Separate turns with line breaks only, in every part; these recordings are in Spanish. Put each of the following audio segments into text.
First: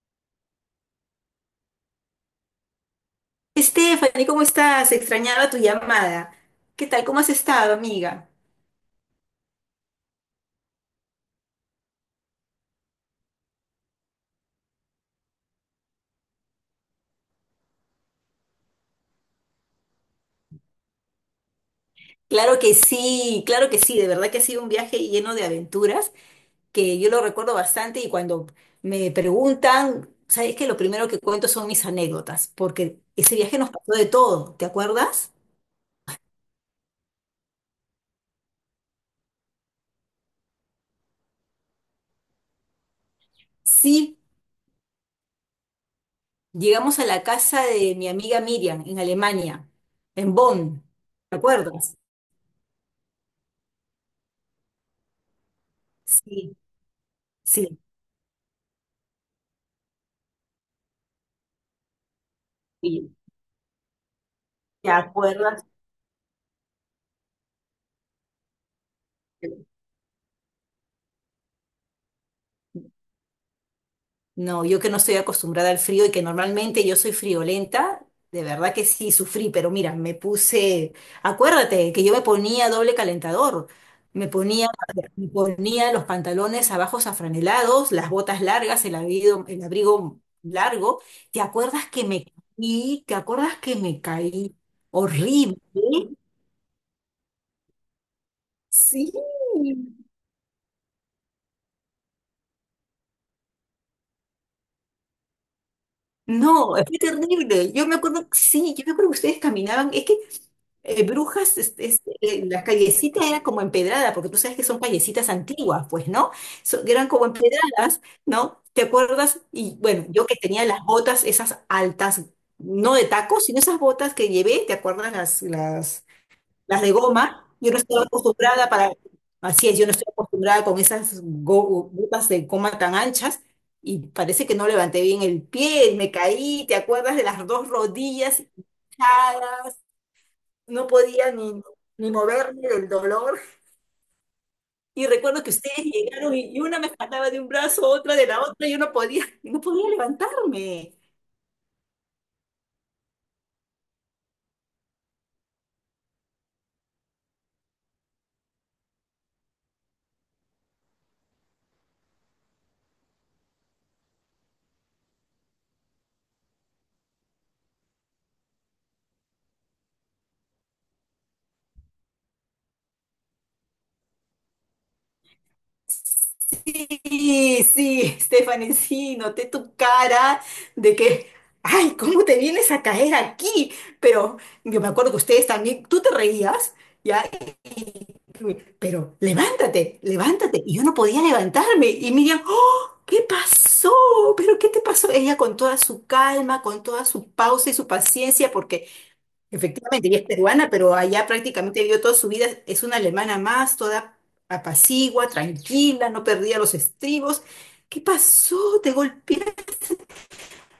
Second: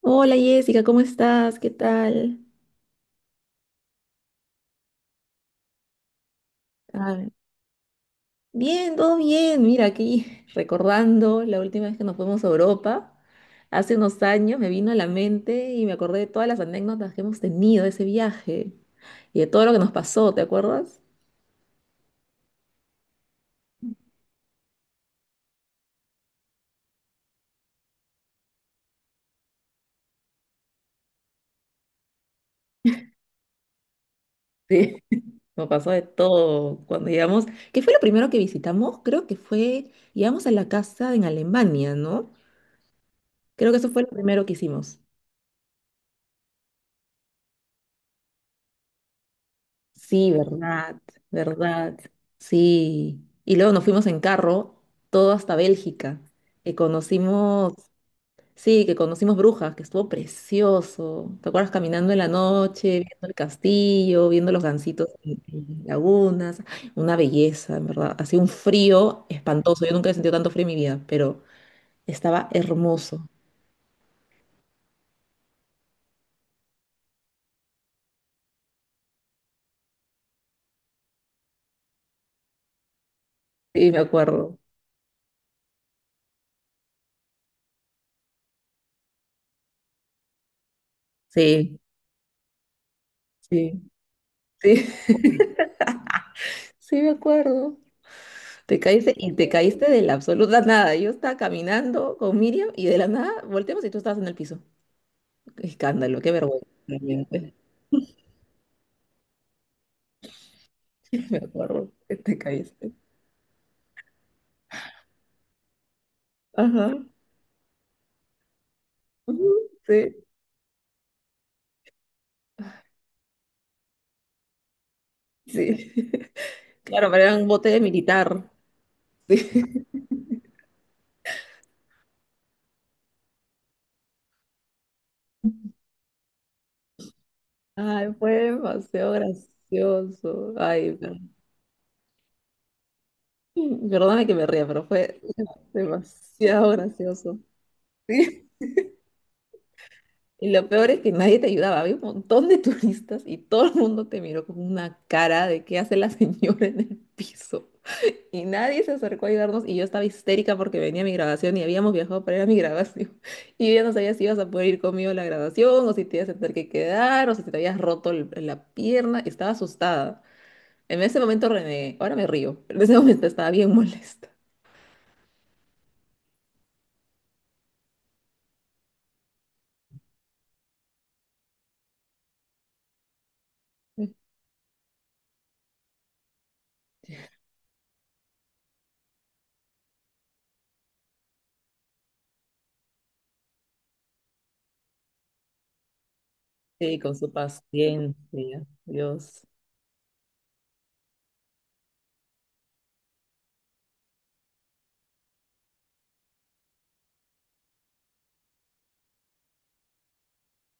Hola Jessica, ¿cómo estás? ¿Qué tal?
Stephanie, ¿cómo estás? Extrañaba tu llamada. ¿Qué tal? ¿Cómo
Ah,
has estado, amiga?
bien, todo bien. Mira, aquí recordando la última vez que nos fuimos a Europa, hace unos años me vino a la mente y me acordé de todas las anécdotas que hemos tenido de ese viaje y de todo lo que nos pasó, ¿te acuerdas?
Claro que sí, claro que sí. De verdad que ha sido un viaje lleno de aventuras que yo lo recuerdo bastante y cuando me preguntan, sabes que lo primero que cuento son mis anécdotas, porque ese viaje nos pasó de todo, ¿te
Sí.
acuerdas?
Nos pasó de todo cuando llegamos. ¿Qué fue lo primero que visitamos? Creo que fue, llegamos a la casa en Alemania, ¿no? Creo que eso fue lo
Sí,
primero que hicimos.
llegamos a la casa de mi amiga Miriam en Alemania,
Sí,
en Bonn.
verdad,
¿Te acuerdas?
verdad, sí. Y luego nos fuimos en carro, todo hasta Bélgica,
Sí,
que conocimos,
sí,
sí, que conocimos Brujas, que estuvo precioso. ¿Te acuerdas caminando en la noche,
sí.
viendo el castillo, viendo los
¿Te
gansitos en,
acuerdas?
en lagunas? Una belleza, en verdad. Hacía un frío espantoso. Yo nunca he sentido tanto frío en mi vida, pero estaba hermoso.
No, yo que no estoy acostumbrada al frío y que normalmente yo soy friolenta, de verdad que sí sufrí, pero mira, me puse, acuérdate que yo me ponía doble calentador,
Sí, me
me
acuerdo.
ponía, me ponía los pantalones abajo afranelados, las botas largas, el abrigo largo. ¿Te
Sí,
acuerdas que me caí? ¿Te acuerdas que
sí,
me caí?
sí,
Horrible.
sí, me acuerdo. Te
Sí.
caíste y te caíste de la absoluta nada. Yo estaba caminando con Miriam y de la nada volteamos y tú estabas en el piso. Qué escándalo, qué vergüenza.
No, fue
Realmente.
terrible. Yo me acuerdo, sí, yo me acuerdo que ustedes caminaban, es que
Me
Brujas,
acuerdo que te
las
caíste.
callecitas eran como empedradas, porque tú sabes que son callecitas antiguas, pues, ¿no?
Ajá.
Eran como empedradas, ¿no? ¿Te acuerdas?
Ujú,
Y bueno,
sí,
yo que tenía las botas esas altas, no de tacos, sino esas botas que llevé, ¿te acuerdas? Las,
sí.
las, las de
Claro, pero era un
goma.
bote
Yo no
de
estaba
militar.
acostumbrada para, así es,
Sí.
yo no estoy acostumbrada con esas botas de goma tan anchas. Y parece que no levanté bien el pie, me caí, ¿te acuerdas de las dos
Ay, fue
rodillas
demasiado
hinchadas?
gracioso.
No
Ay,
podía ni moverme del dolor.
perdóname que me ría, pero
Y
fue
recuerdo que ustedes llegaron y
demasiado
una me jalaba
gracioso.
de un brazo, otra de la
Sí.
otra, y yo no podía
Y lo peor
levantarme.
es que nadie te ayudaba. Había un montón de turistas y todo el mundo te miró con una cara de qué hace la señora en el piso. Y nadie se acercó a ayudarnos y yo estaba histérica porque venía mi grabación y habíamos viajado para ir a mi grabación. Y yo ya no sabía si ibas a poder ir conmigo a la grabación o si te ibas a tener que quedar o si te habías roto la pierna. Estaba asustada. En ese momento renegué. Ahora me río, pero en ese momento estaba bien molesta.
Sí, sí, Stephanie, sí, noté tu cara de que, ay, ¿cómo te vienes a caer aquí? Pero yo me acuerdo que ustedes también, tú te reías, ¿ya? Y- Pero levántate, levántate. Y yo no podía levantarme. Y Miriam, ¿qué pasó? ¿Pero qué te pasó? Ella con toda su calma, con
Sí,
toda
con su
su pausa y su paciencia,
paciencia.
porque
Dios,
efectivamente ella es peruana, pero allá prácticamente vivió toda su vida, es una alemana más, toda apacigua, tranquila, no perdía los estribos. ¿Qué pasó? ¿Te golpeaste?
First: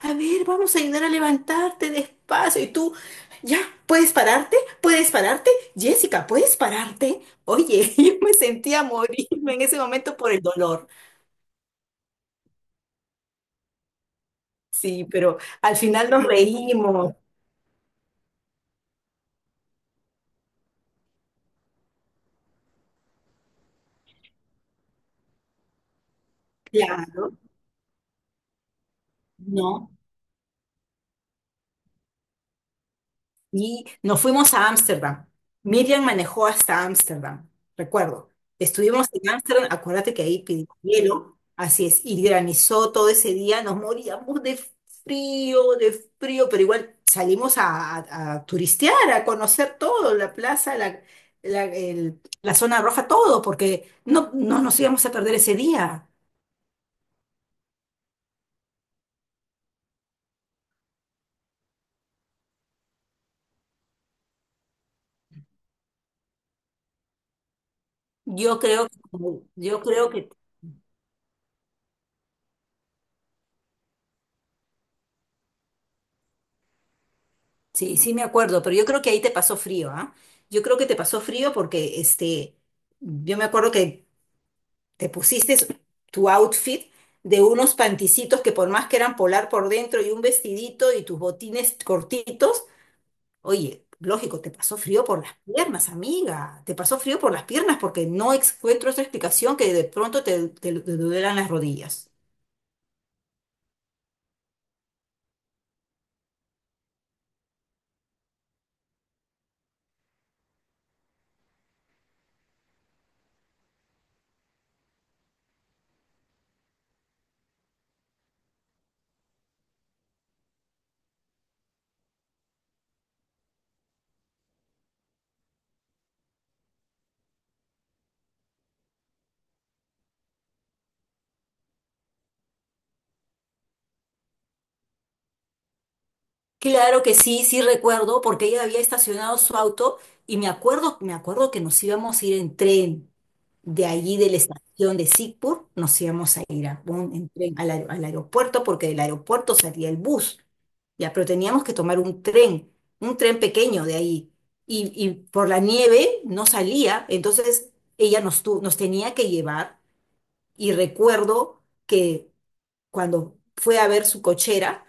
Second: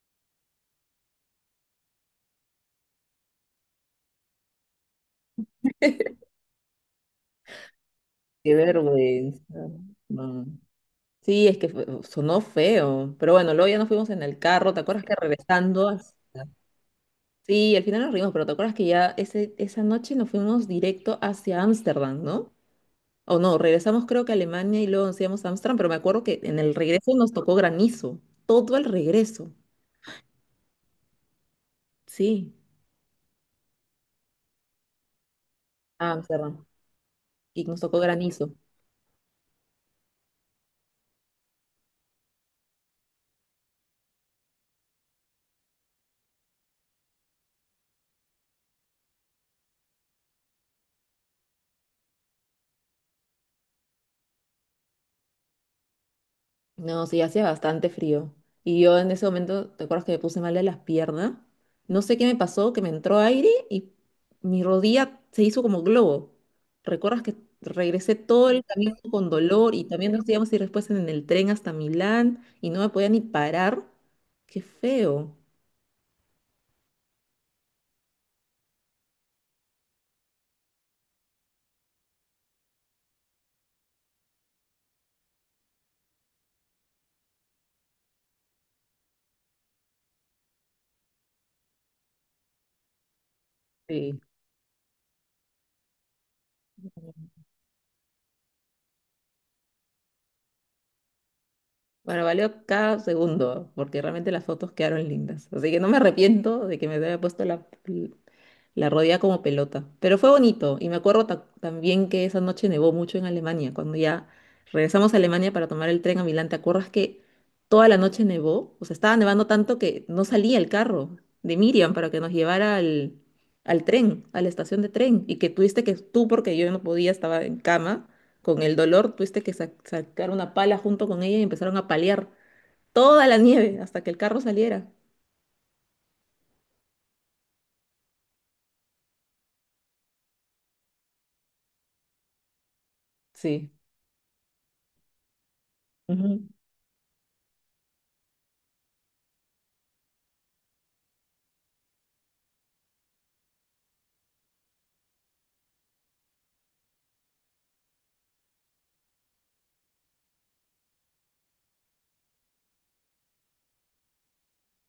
A ver, vamos a ayudar a levantarte despacio. Y tú, ya, ¿puedes pararte? ¿Puedes pararte? Jessica, ¿puedes pararte? Oye, yo me
qué
sentía a
vergüenza.
morirme en ese momento por el
No.
dolor.
Sí, es que sonó feo, pero bueno, luego ya nos fuimos en el carro, ¿te acuerdas
Sí,
que
pero al
regresando
final nos
hasta?
reímos.
Sí, al final nos reímos, pero ¿te acuerdas que ya ese, esa noche nos fuimos directo hacia Ámsterdam, ¿no? O no, regresamos creo que a Alemania y luego nos íbamos a Ámsterdam, pero me acuerdo que en el regreso
Claro,
nos tocó granizo, todo el regreso,
no.
sí,
Y nos fuimos a Ámsterdam. Miriam
a
manejó
Ámsterdam,
hasta Ámsterdam,
y nos tocó
recuerdo.
granizo.
Estuvimos en Ámsterdam, acuérdate que ahí pidió hielo, así es, y granizó todo ese día, nos moríamos de frío, pero igual salimos a turistear, a conocer todo, la plaza, la zona roja, todo, porque no, no nos íbamos a perder ese día.
No, sí, hacía bastante frío. Y yo en ese momento, ¿te acuerdas que me puse mal de las piernas? No sé qué me pasó, que me entró aire y mi rodilla se hizo como globo. ¿Recuerdas que regresé todo
Yo
el
creo,
camino con
que-
dolor
yo
y
creo
también nos
que
íbamos a ir después en el tren hasta Milán y no me podía ni parar? ¡Qué feo!
sí, sí me acuerdo, pero yo creo que ahí te pasó frío, ¿ah? Yo creo que te pasó frío porque, yo me acuerdo que te pusiste tu outfit de unos panticitos que por más que eran polar por dentro y un vestidito y tus botines cortitos, oye,
Sí.
lógico, te pasó frío por las piernas, amiga, te pasó frío por las piernas porque no encuentro otra explicación que de pronto te duelan las rodillas.
Bueno, valió cada segundo, porque realmente las fotos quedaron lindas. Así que no me arrepiento de que me haya puesto la, la rodea como pelota. Pero fue bonito. Y me acuerdo también que esa noche nevó mucho en Alemania. Cuando ya regresamos a Alemania para tomar el tren a Milán, ¿te acuerdas que toda la noche nevó? O sea, estaba nevando tanto que no salía el carro de Miriam para que nos llevara al, al tren, a la estación de tren. Y que tuviste que, tú, porque yo no podía, estaba en cama con el dolor, tuviste que sacar una pala junto con ella y empezaron a paliar toda la nieve hasta que el carro saliera.
Claro que sí, sí recuerdo, porque ella había estacionado su auto y me acuerdo que nos íbamos a ir en tren
Sí.
de allí de la estación de Sigpur, nos íbamos a
Ujú.
ir en tren al aeropuerto, porque del aeropuerto salía el bus, ya, pero teníamos que tomar un tren pequeño de ahí, y por la nieve no salía, entonces ella nos tenía que llevar, y recuerdo que cuando fue a ver su cochera,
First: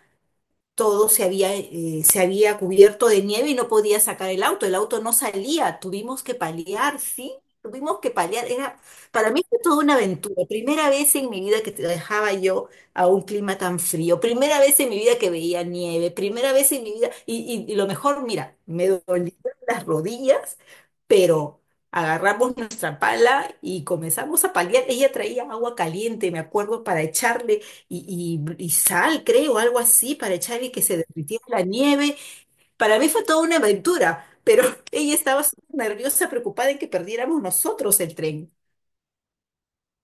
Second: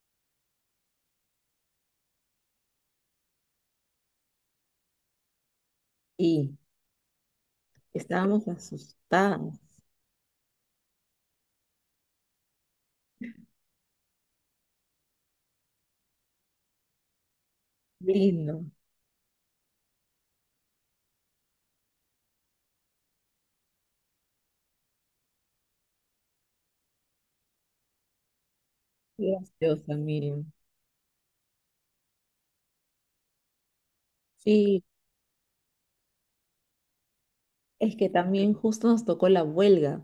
todo se había cubierto de nieve y no podía sacar el auto no salía, tuvimos que
Y
paliar, ¿sí? Tuvimos que paliar,
estábamos
era, para mí
asustadas.
fue toda una aventura, primera vez en mi vida que te dejaba yo a un clima tan frío, primera vez en mi vida que veía nieve, primera vez en mi vida, y lo mejor,
Lindo.
mira, me dolían las rodillas, pero agarramos nuestra pala y comenzamos a paliar. Ella traía agua caliente, me acuerdo, para echarle y sal, creo, algo
Graciosa,
así, para
Miriam.
echar y que se derritiera la nieve. Para mí fue toda una aventura, pero
Sí,
ella estaba súper nerviosa, preocupada en que perdiéramos
es
nosotros
que
el tren.
también justo nos tocó la huelga.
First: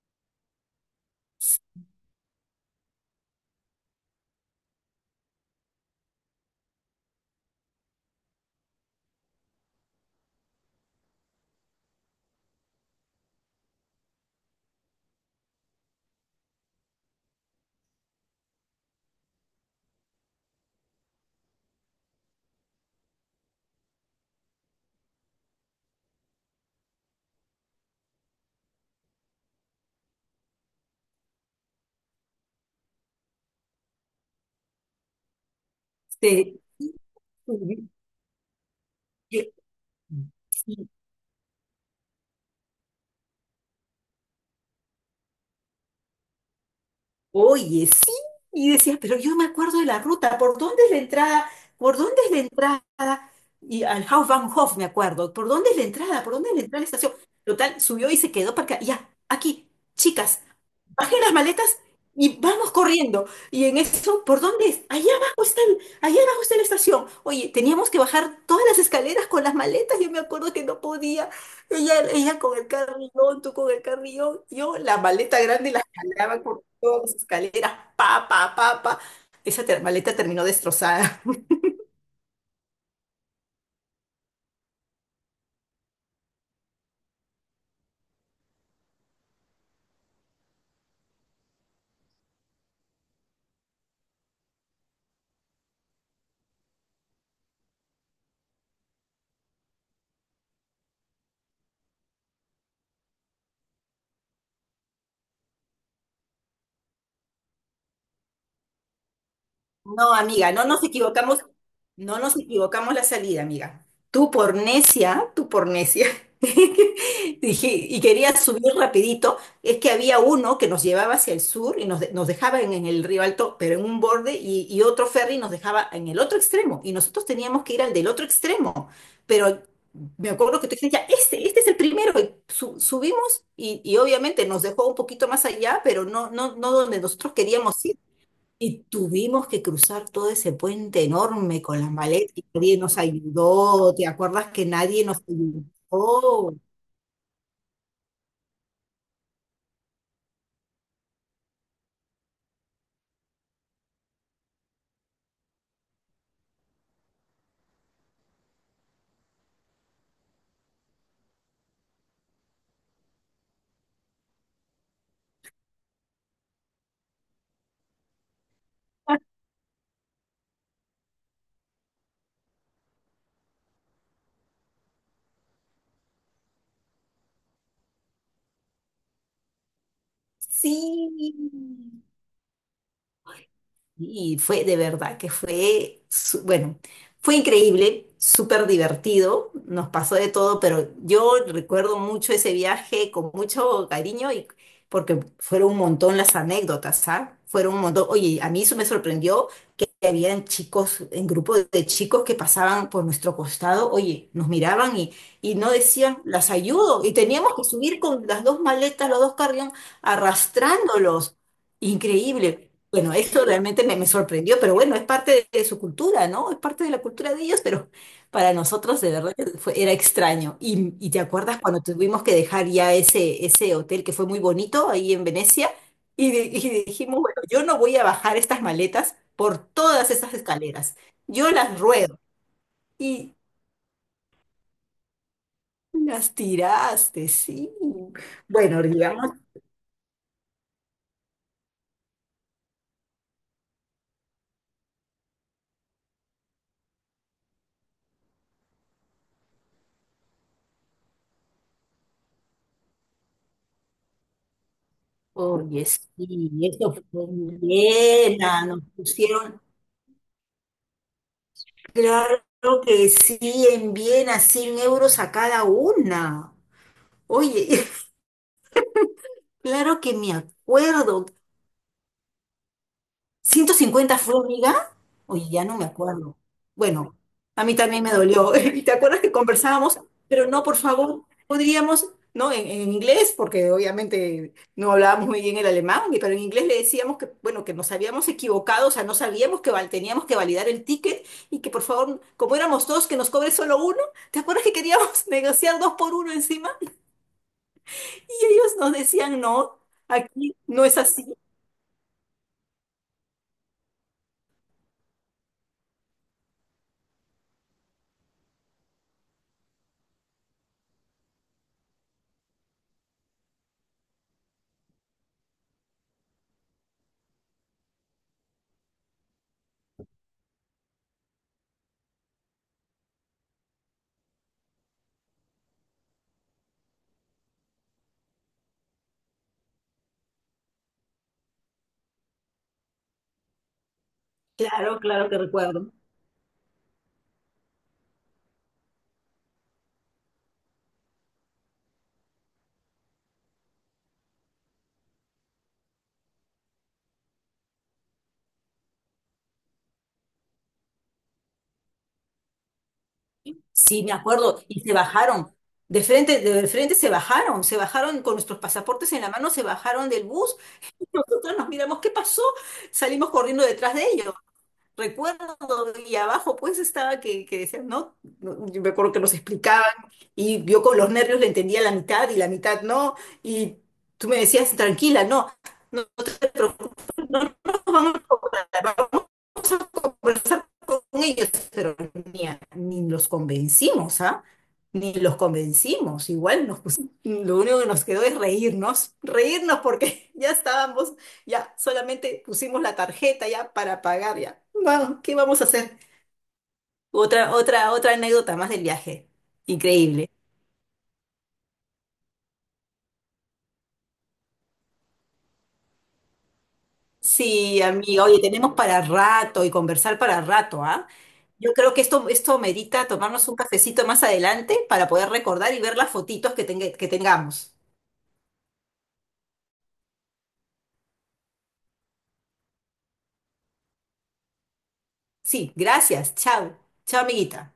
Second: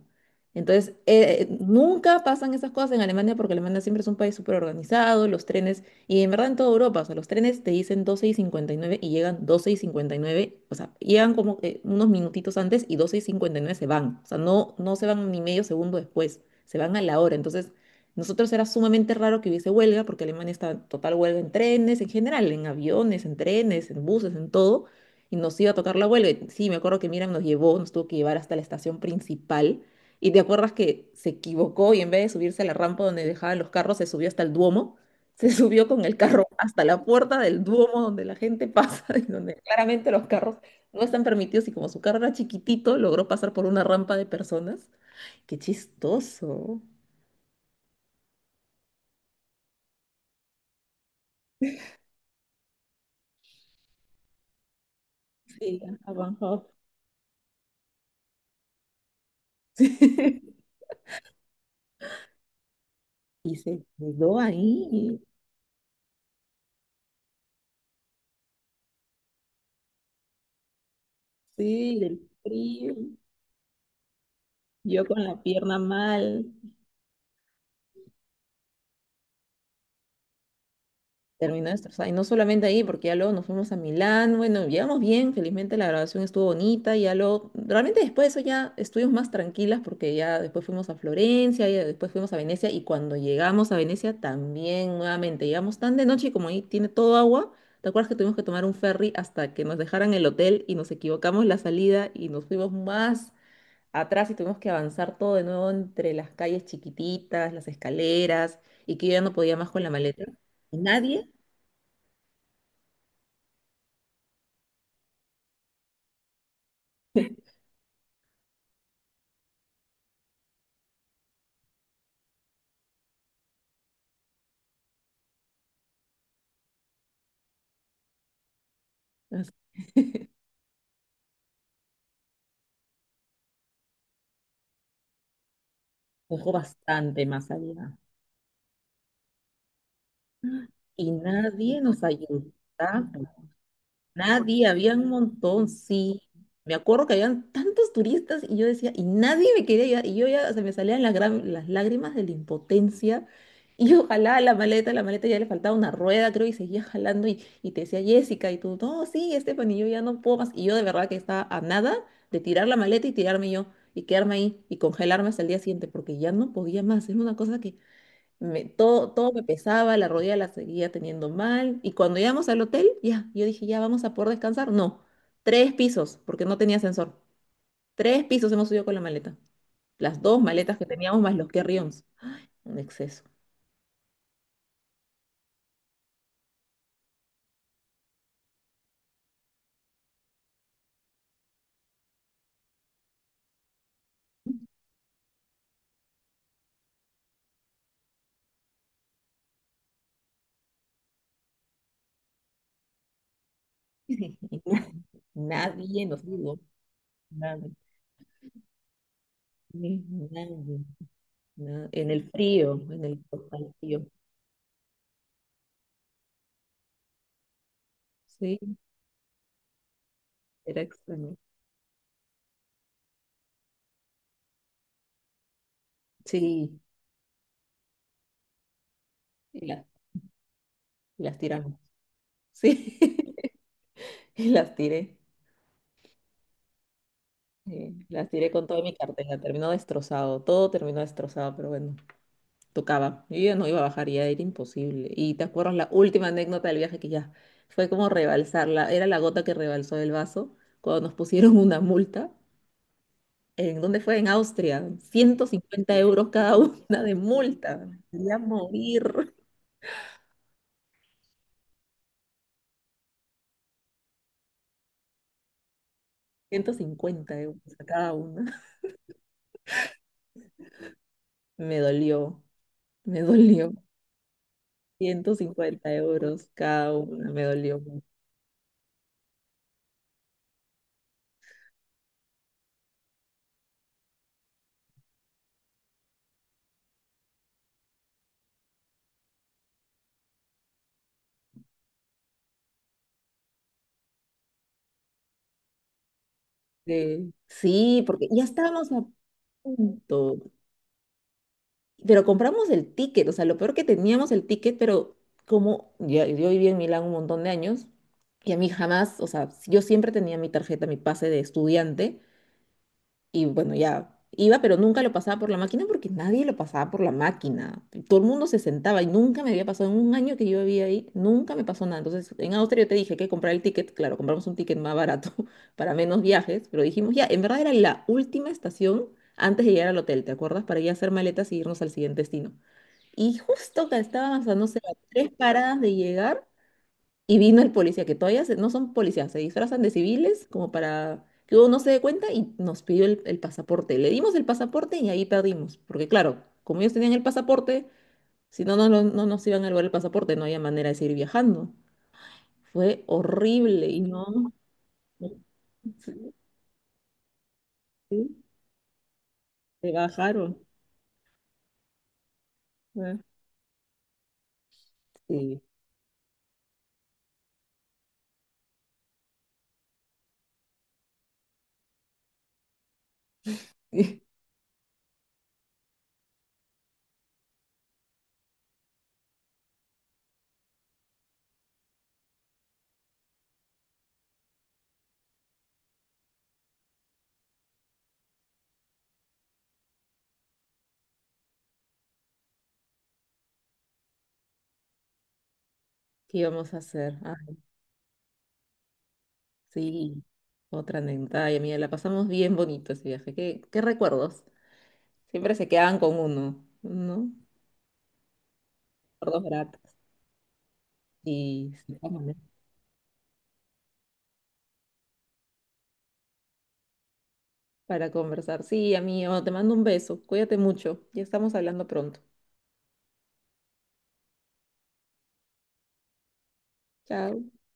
Entonces, nunca pasan esas cosas en Alemania porque Alemania siempre es un país súper organizado, los trenes, y en verdad en toda Europa, o sea, los trenes te dicen 12:59 y llegan 12:59, o sea, llegan como que unos minutitos antes y 12:59 se van, o sea, no se van ni medio segundo después, se van a la hora. Entonces, nosotros era sumamente raro que hubiese huelga porque Alemania está en total huelga en trenes, en general, en aviones, en trenes, en buses, en todo y nos iba a tocar la huelga. Y sí, me acuerdo que Miriam nos llevó, nos tuvo que llevar hasta la estación principal. Y te acuerdas que se equivocó y en vez de subirse a la rampa donde dejaban los carros, se subió hasta el Duomo. Se subió con el carro
Se-
hasta la puerta del Duomo donde la gente pasa y donde claramente los carros
Sí,
no están permitidos. Y como su carro era chiquitito, logró pasar por una rampa de personas. ¡Qué chistoso!
oye, sí, y decía, pero yo me acuerdo de la ruta, ¿por dónde es la entrada? ¿Por dónde es la entrada? Y al Hauptbahnhof me acuerdo, ¿por dónde es
Sí,
la
a
entrada? ¿Por
Van
dónde es la
Gogh.
entrada a la estación? Total, subió y se quedó para acá, ya, aquí, chicas, bajé las maletas y vamos corriendo.
Y
Y en
se
eso,
quedó
¿por dónde es? Allá
ahí,
abajo está, allá abajo está la estación. Oye, teníamos que bajar todas las escaleras con las maletas, yo me acuerdo que no podía. Ella,
sí, del
ella con el
frío.
carrillón, tú con el carrillón, yo la
Yo con
maleta
la
grande
pierna
la jalaba
mal.
todas escaleras, pa, pa, pa, pa. Esa maleta terminó destrozada.
Terminó destrozada. Y no solamente ahí, porque ya luego nos fuimos a Milán. Bueno, llegamos bien, felizmente la grabación estuvo bonita. Y ya luego, realmente después de eso ya estuvimos más tranquilas porque ya después fuimos a Florencia, y después fuimos a Venecia. Y cuando llegamos a Venecia también nuevamente, llegamos tan de noche y como ahí tiene todo agua, ¿te acuerdas que tuvimos que tomar un ferry hasta que nos dejaran el hotel y nos equivocamos la salida y nos fuimos más atrás y tuvimos que avanzar todo de nuevo entre las calles chiquititas, las escaleras y que yo ya no podía más con la
No,
maleta?
amiga, no nos
Nadie.
equivocamos. No nos equivocamos la salida, amiga. Tú por necia, tú por necia. Dije, y quería subir rapidito. Es que había uno que nos llevaba hacia el sur y nos dejaba en el río Alto, pero en un borde, y otro ferry nos dejaba en el otro extremo. Y nosotros teníamos que ir al del otro extremo.
Así-
Pero me acuerdo que tú dijiste, ya, este es el primero. Y subimos y obviamente nos dejó un poquito más allá, pero no,
Ojo,
no, no donde
bastante
nosotros
más
queríamos
allá.
ir. Y tuvimos que cruzar todo ese puente
Y
enorme
nadie
con las
nos
maletas y nadie nos
ayudaba.
ayudó. ¿Te acuerdas
Nadie,
que
había
nadie
un
nos
montón, sí.
ayudó?
Me acuerdo que habían tantos turistas y yo decía, y nadie me quería ayudar. Y yo ya, se me salían las, las lágrimas de la impotencia. Y yo jalaba la maleta ya le faltaba una rueda, creo, y seguía jalando. Y te decía Jessica, y tú, no, sí, Estefanía, yo ya no puedo más. Y yo de verdad que estaba a nada de tirar la maleta y tirarme yo, y quedarme ahí, y congelarme hasta el día siguiente, porque ya no podía más. Es una cosa que todo, todo me pesaba, la rodilla la seguía teniendo mal. Y cuando llegamos al hotel, ya, yo dije, ya vamos a poder descansar. No, tres pisos, porque no tenía ascensor. Tres pisos hemos subido con la maleta. Las dos maletas que teníamos más los
Sí.
carry-ons. Un exceso.
Y fue de verdad que fue, bueno, fue increíble, súper divertido, nos pasó de todo, pero yo recuerdo mucho ese viaje con mucho cariño y porque fueron un montón las anécdotas, ¿ah? Fueron un montón. Oye, a mí eso me sorprendió que habían chicos, en grupo de chicos que pasaban por nuestro costado, oye, nos
Y
miraban y no
nadie
decían,
nos
las
dijo.
ayudo. Y teníamos que
Nadie,
subir con las dos maletas, los dos carrión,
nadie,
arrastrándolos.
en el
Increíble.
frío, en
Bueno,
el
eso
total
realmente me,
frío.
me sorprendió, pero bueno, es parte de su cultura, ¿no? Es parte de la cultura de ellos, pero para
Sí,
nosotros de verdad que fue, era extraño.
era
Y te
extraño.
acuerdas cuando tuvimos que dejar ya ese hotel que fue muy bonito ahí en Venecia y, di-
Sí,
y dijimos, bueno, yo no voy a bajar estas maletas por
y
todas esas escaleras.
y las
Yo
tiramos.
las ruedo.
Sí,
Y
y las tiré.
las tiraste, sí.
Sí, las tiré con toda
Bueno,
mi
digamos,
cartera, terminó destrozado, todo terminó destrozado, pero bueno, tocaba. Yo ya no iba a bajar, ya era imposible. Y te acuerdas la última anécdota del viaje que ya fue como rebalsarla, era la gota que rebalsó el vaso cuando nos pusieron una multa. ¿En dónde fue? En Austria, ciento
oye,
cincuenta
sí,
euros cada
eso
una de
fue en
multa. Me quería
Viena. Nos
morir.
pusieron, claro que sí, en Viena, 100 euros a cada una.
150 euros a
Oye,
cada una.
claro que me acuerdo,
Me dolió, me dolió.
¿150 fue, amiga?
ciento
Oye, ya no me
cincuenta
acuerdo.
euros cada
Bueno,
una, me
a mí
dolió.
también me dolió. ¿Y te acuerdas que conversábamos? Pero no, por favor, podríamos, ¿no? En inglés, porque obviamente no hablábamos muy bien el alemán, pero en inglés le decíamos que, bueno, que nos habíamos equivocado, o sea, no sabíamos que teníamos que validar el ticket y que, por favor, como éramos dos, que nos cobre solo uno. ¿Te acuerdas que queríamos negociar dos por uno encima?
Sí, sí, porque ya
Y ellos
estábamos
nos
a
decían, no,
punto,
aquí no es así.
pero compramos el ticket, o sea, lo peor que teníamos el ticket, pero como ya, yo viví en Milán un montón de años y a mí jamás, o sea, yo siempre tenía mi tarjeta, mi pase de estudiante y bueno, ya iba, pero nunca lo pasaba por la máquina porque nadie lo pasaba por la máquina. Todo el mundo se sentaba y nunca me había pasado en un año que yo vivía ahí, nunca me pasó nada. Entonces, en Austria yo te dije que comprar el ticket, claro, compramos un ticket más barato para menos viajes, pero dijimos ya, en verdad era la última estación antes de llegar al hotel, ¿te acuerdas? Para ir a hacer maletas y irnos al siguiente destino. Y justo que estábamos a, no sé, a
Claro, claro
tres
que
paradas
recuerdo.
de llegar, y vino el policía, que todavía no son policías, se disfrazan de civiles como para que uno no se dé cuenta y nos pidió el pasaporte. Le dimos el pasaporte y ahí perdimos, porque claro, como ellos tenían el pasaporte, si no nos iban a llevar el pasaporte, no había manera de seguir viajando. Fue horrible y
Sí, me
no,
acuerdo, y se bajaron.
sí,
De frente se bajaron con
sí,
nuestros pasaportes en la mano, se
se
bajaron del bus
bajaron.
y nosotros nos miramos, ¿qué pasó?
Ah,
Salimos corriendo detrás de ellos. Recuerdo,
sí.
y abajo pues estaba que decían, no, no, yo me acuerdo que nos explicaban y yo con los nervios le entendía la mitad y la mitad no, y tú me decías, tranquila, no, no te preocupes, no, no, claro, vamos a conversar con ellos, pero ni, ni los convencimos, ¿ah? Ni los convencimos, igual nos pusimos, lo único que nos quedó es reírnos, reírnos porque ya estábamos, ya solamente pusimos la tarjeta ya para pagar ya. Vamos, ¿qué vamos a hacer?
¿Qué íbamos a hacer? Ah,
Otra anécdota más del viaje.
sí,
Increíble.
otra anécdota. Ay, amiga, la pasamos bien bonito ese viaje. ¿Qué, qué recuerdos? Siempre se quedan con uno, ¿no?
Sí, amiga, oye, tenemos para
Por dos
rato y
gratis
conversar para rato, ¿ah? Yo
y
creo
sí,
que esto,
vámonos,
esto merita tomarnos un cafecito más adelante para poder recordar y ver las fotitos que tengamos.
para conversar. Sí, amigo, te mando un beso. Cuídate mucho. Ya estamos hablando pronto.
Sí, gracias. Chao. Chao,
Chao.
amiguita.